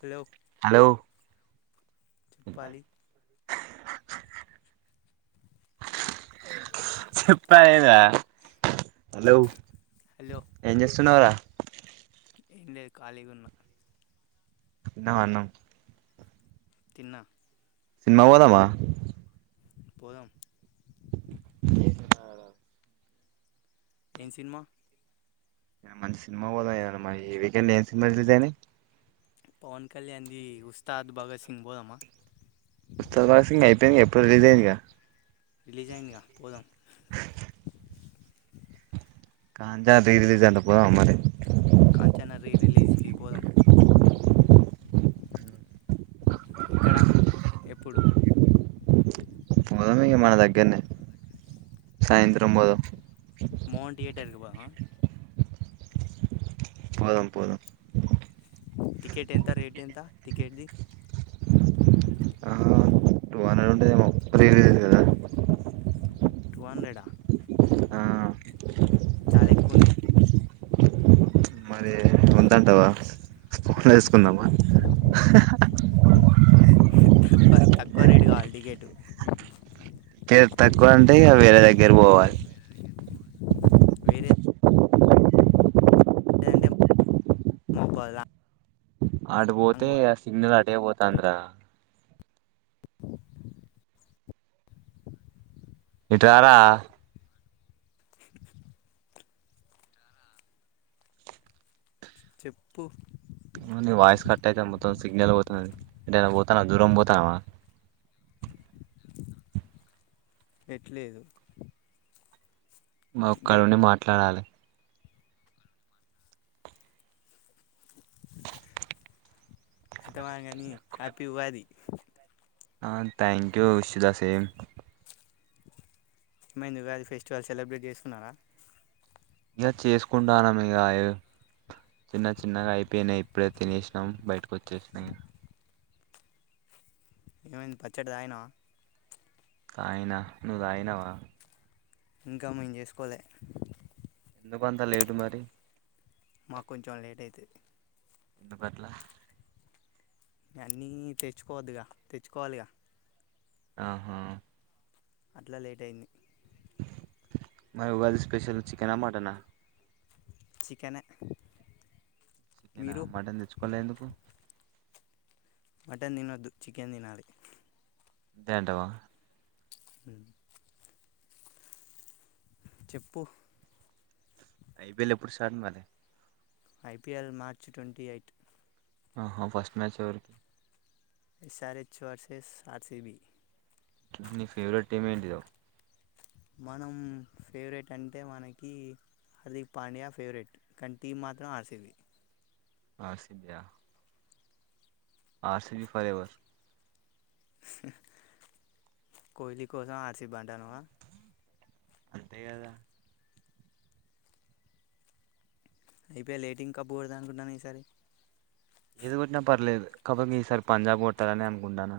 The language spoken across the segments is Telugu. హలో హలో చెప్పాలి హలో హలో ఏం చేస్తున్నావురా ఏం లేదు ఖాళీగా ఉన్నా తిన్నావ అన్నం తిన్నా సినిమా పోదమా పోదాం ఏం సినిమా న మంచి సినిమా పోదాం ఇయ్యాల మరి ఈ వీకెండ్ ఏం సినిమా రిలీజ్ అయినాయి పవన్ కళ్యాణ్ ది ఉస్తాద్ భగత్ సింగ్ పోదామా ఉస్తాద్ భగత్ సింగ్ అయిపోయింది ఎప్పుడో రలీజ్ అయింది గా రిలీజ్ అయిందిగా పోదాం కాంజా రిలీజ్ అంట పోదమా మరి కాంచన రీ రిలీజ్కి పోదాం ఇక్కడ ఎప్పుడు పోదాం ఇగ మన దగ్గరనే సాయంత్రం పోద మోహన్ థియేటర్కి పోదామా పోదాం పోదాం టికెట్ ఎంత రేట్ ఎంత టికెట్ ది ఆ టూ హండ్రెడ్ ఉంటది కదా ఫ్రీ రిలీజ్ ది కదా టూ హండ్రెడ్ ఆ ఆ చాలా ఎక్కువుంది మరి అంతంటావా ఫోన్ల వేసుకుందామా తక్కువ తక్కువ రేటు కావాలి టికెటు కే తక్కువ అంటే ఇగ వేరే దగ్గర పోవాలి వేరే లేదంటే మొబైల్ ల ఆడిపోతే ఆ సిగ్నల్ అటే పోతాంది రా ఇటురా రా చెప్పు [unintelligible] నీ వాయిస్ కట్ ఐతాంది మొత్తం సిగ్నల్ పోతాంది ఎటైనా పోతాన్నా దూరం పోతానవా ఎటు లేదు మా ఒక్కడుండి మాట్లాడాలి అయితే [unintelligible] గాని హ్యాపీ ఉగాది ఆ thank you wish you the same మైంది ఉగాది ఫెస్టివల్ సెలబ్రేట్ చేసుకున్నారా ఇక చేసుకుంటానాం ఇగ చిన్న చిన్నగా అయిపోయినా ఇప్పుడే తినేసినాం బయటకు వచ్చేసినా ఏమైంది పచ్చడి తాగినావా తాగినా నువ్వు తాగినావా ఇంకా మేం చేసుకోలే ఎందుకుంత లేటు మరి మాకు కొంచెం లేట్ ఐతది ఎందుకట్ల అన్నీ తెచ్చుకోవద్దుగా తెచ్చుకోవాలిగా ఆహా అట్లా లేట్ అయింది మరి ఉగాది స్పెషల్ చికెనా మటనా చికెనే చికెనా మీరు మటన్ తెచ్చుకోలే ఎందుకు మటన్ తినొద్దు చికెన్ తినాలి అంతే అంటవా హ్మ్ చెప్పు ఐ పి ఎల్ ఎప్పుడు స్టార్ట్ మరి ఐపీఎల్ మార్చి ట్వంటీ ఎయిట్ ఆహా ఫస్ట్ మ్యాచ్ ఎవరికి ఈసారి చోర్సెస్ ఆర్సీబీ నీ ఫేవరెట్ టీమ్ ఏంటిదో మనం ఫేవరెట్ అంటే మనకి హార్దిక్ పాండ్యా ఫేవరెట్ కానీ, టీమ్ మాత్రం ఆర్సీబి. ఆర్ సీ బ్యా ఆర్సీబి ఫర్ ఎవర్ కోహ్లి కోసం ఆర్సీబీ అంటనావా అంతే కదా అయిపోయా లేటింగ్ కప్పుడద అనుకుంటన్నాను ఈసారి ఏది కొట్టి పర్లేదు కాబటితే ఈసారి పంజాబ్ కొట్టాలని అనుకుంటాను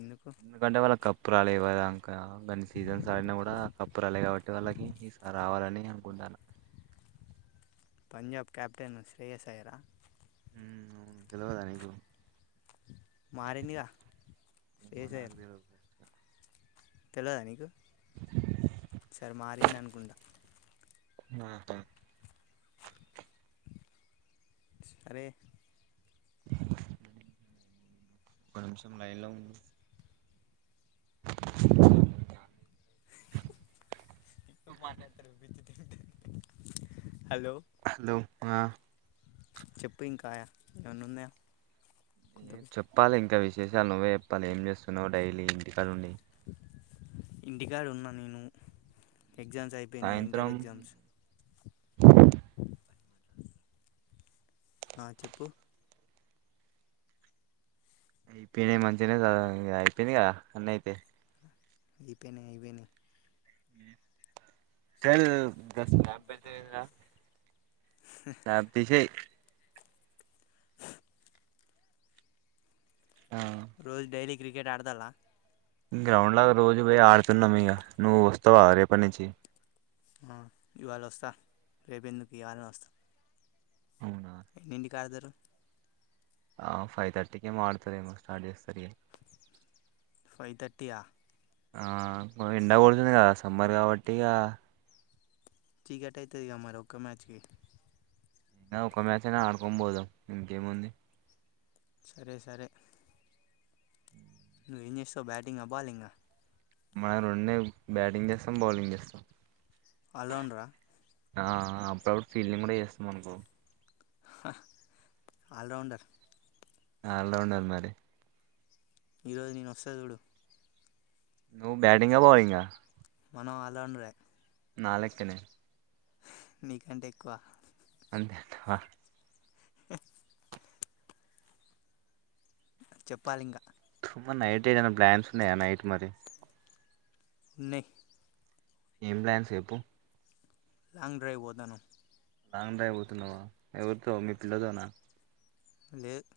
ఎందుకు ఎందుకంటే వాళ్ళకి కప్పు రాలేవంకా కానీ సీజన్స్ ఆడినా కూడా కప్పు రాలే కాబట్టి వాళ్ళకి ఈసారి రావాలని ననుకుంట పంజాబ్ కెప్టెన్ శ్రేయస్ అయ్యరా మ్మ్ అవును తెలివదా నీకు మారిందిగా ఫ్రీ ఏమో నాకు ఫైర్ తెలవదు తెలివదా నీకు సరే మారింది అనుకుంటా ఆ అ ఒక్క నిమిషం లైన్ లో ఉంది ఇప్పు మాదయాత్రించ హలో ఆ చెప్పు ఇం కాయా ఏమను ఉందా ఏ చెప్పాలి ఇంకా విశేషాలు నువ్వే చెప్పాలి ఏం చేస్తున్నావు డైలీ ఇ కారణండి ఇంటికాడు ఉన్న నేను ఎగ్జామ్స్ అయిపోయినాయి ఇంటర్ సాయంత్రం ఎగ్జామ్స్ ఆ చెప్పు అయిపోయినాయి మంచిగానే చవ అయిపోయింది కదా అన్నీ అయితే ఇపోనే ఇపోనే సర దస్ స రోజ్ డైలీ క్రికెట్ ఆడదాల్ల గ్రౌండ్ లాగా రోజు పోయి ఆడుతున్నా ఇగ నువ్ వస్తావా రేప్ ప్పనిచ్చి అ ఇవాళ ఒస్తా రేవెందుకు ఇవాళనె వస్తా అవును ఎన్ని కాదరు ఆ ఫైవ్ థర్టీకే ఆడుతారేమో స్టార్ట్ చేస్తారు ఇగ ఫై థర్టీ యా ఆ ఎండ గొడుతుంది కదా సమ్మర్ కాబ ఇగ చీకటితాదిగా ఇగ మరి ఒకే మ్యాచ్కి ఇకా ఒక మ్యాచ్ అయినా ఆడుకో పోదాం ఇంకేముంది సరే సరే నువ్వు ఏం చేస్తావు బ్యాటింగ్ ఆ బాలింగ్ మనం రెండు బ్యాటింగ్ చేస్తాం బౌలింగ్ చేస్తాం అలన్రా ఆ అప్పుడప్పుడు ఫీల్డింగ్ కూడా చేస్తాం అనుకో ఆల రౌండ్డర్ ఆల్ రౌండర్ మరి ఈరోజు నేను వస్తా చూడు నువ్వు బ్యాటింగ బౌలింగ మనం అల్ రౌండరే నాలక్కనే నీ కంటే ఎక్కువ తె అంటవా [unintelligible] చెప్పాలింగ మ్ నైట్ ఏదనా బ్లాన్స్ ఉన్నాయా నైట్ మరి ఉన్నయ్ ఏం ప్లాన్ సేపు లాంగ్ డ్రైవ్ ఓదానమ్ లాంగ్ డ్రైవ్ వోతున్నావా ఎవరితో మీ పిల్లతోనా లేద్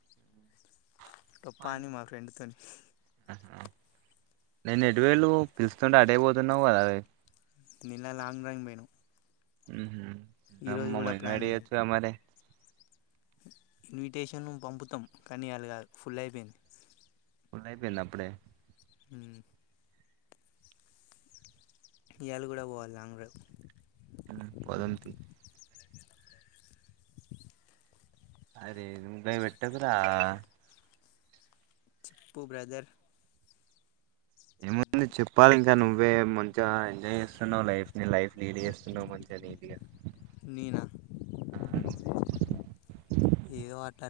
గొప్ప అని మా ఫ్రెండ్తోని ఆ, నేను ఎటువేళ్ళు పిలుస్తుంటే అడేపోతున్నావు కదవి నిన్న లాంగ్ డ్రైవింగ్ పోయినాం ఉహు ఈరోజు కూడా మమ్మీని ప్లాన్ ఉంది ఏడిచ్చగ మరి ఇన్విటేషను పంపుతాం కానీ అళ్ళ కాదు ఫుల్ అయిపోయింది ఉలైపోన్ ద అప్పుడే హు ఇయాళ కూడా వోవాలి లాంగ్ డ్రై పోదాం తియ్ అదెంటాయి పెట్టకురా చెప్పు బ్రదర్ ఏమ చెప్పాలి ఇంకా నువ్వే మంచిగా ఎంజాయ్ చేస్తున్నావు లైఫ్ ని లైఫ్ లీడ్ చేస్తున్నావు మంచిగా నీటిగా నేనా ఏదో అట్లా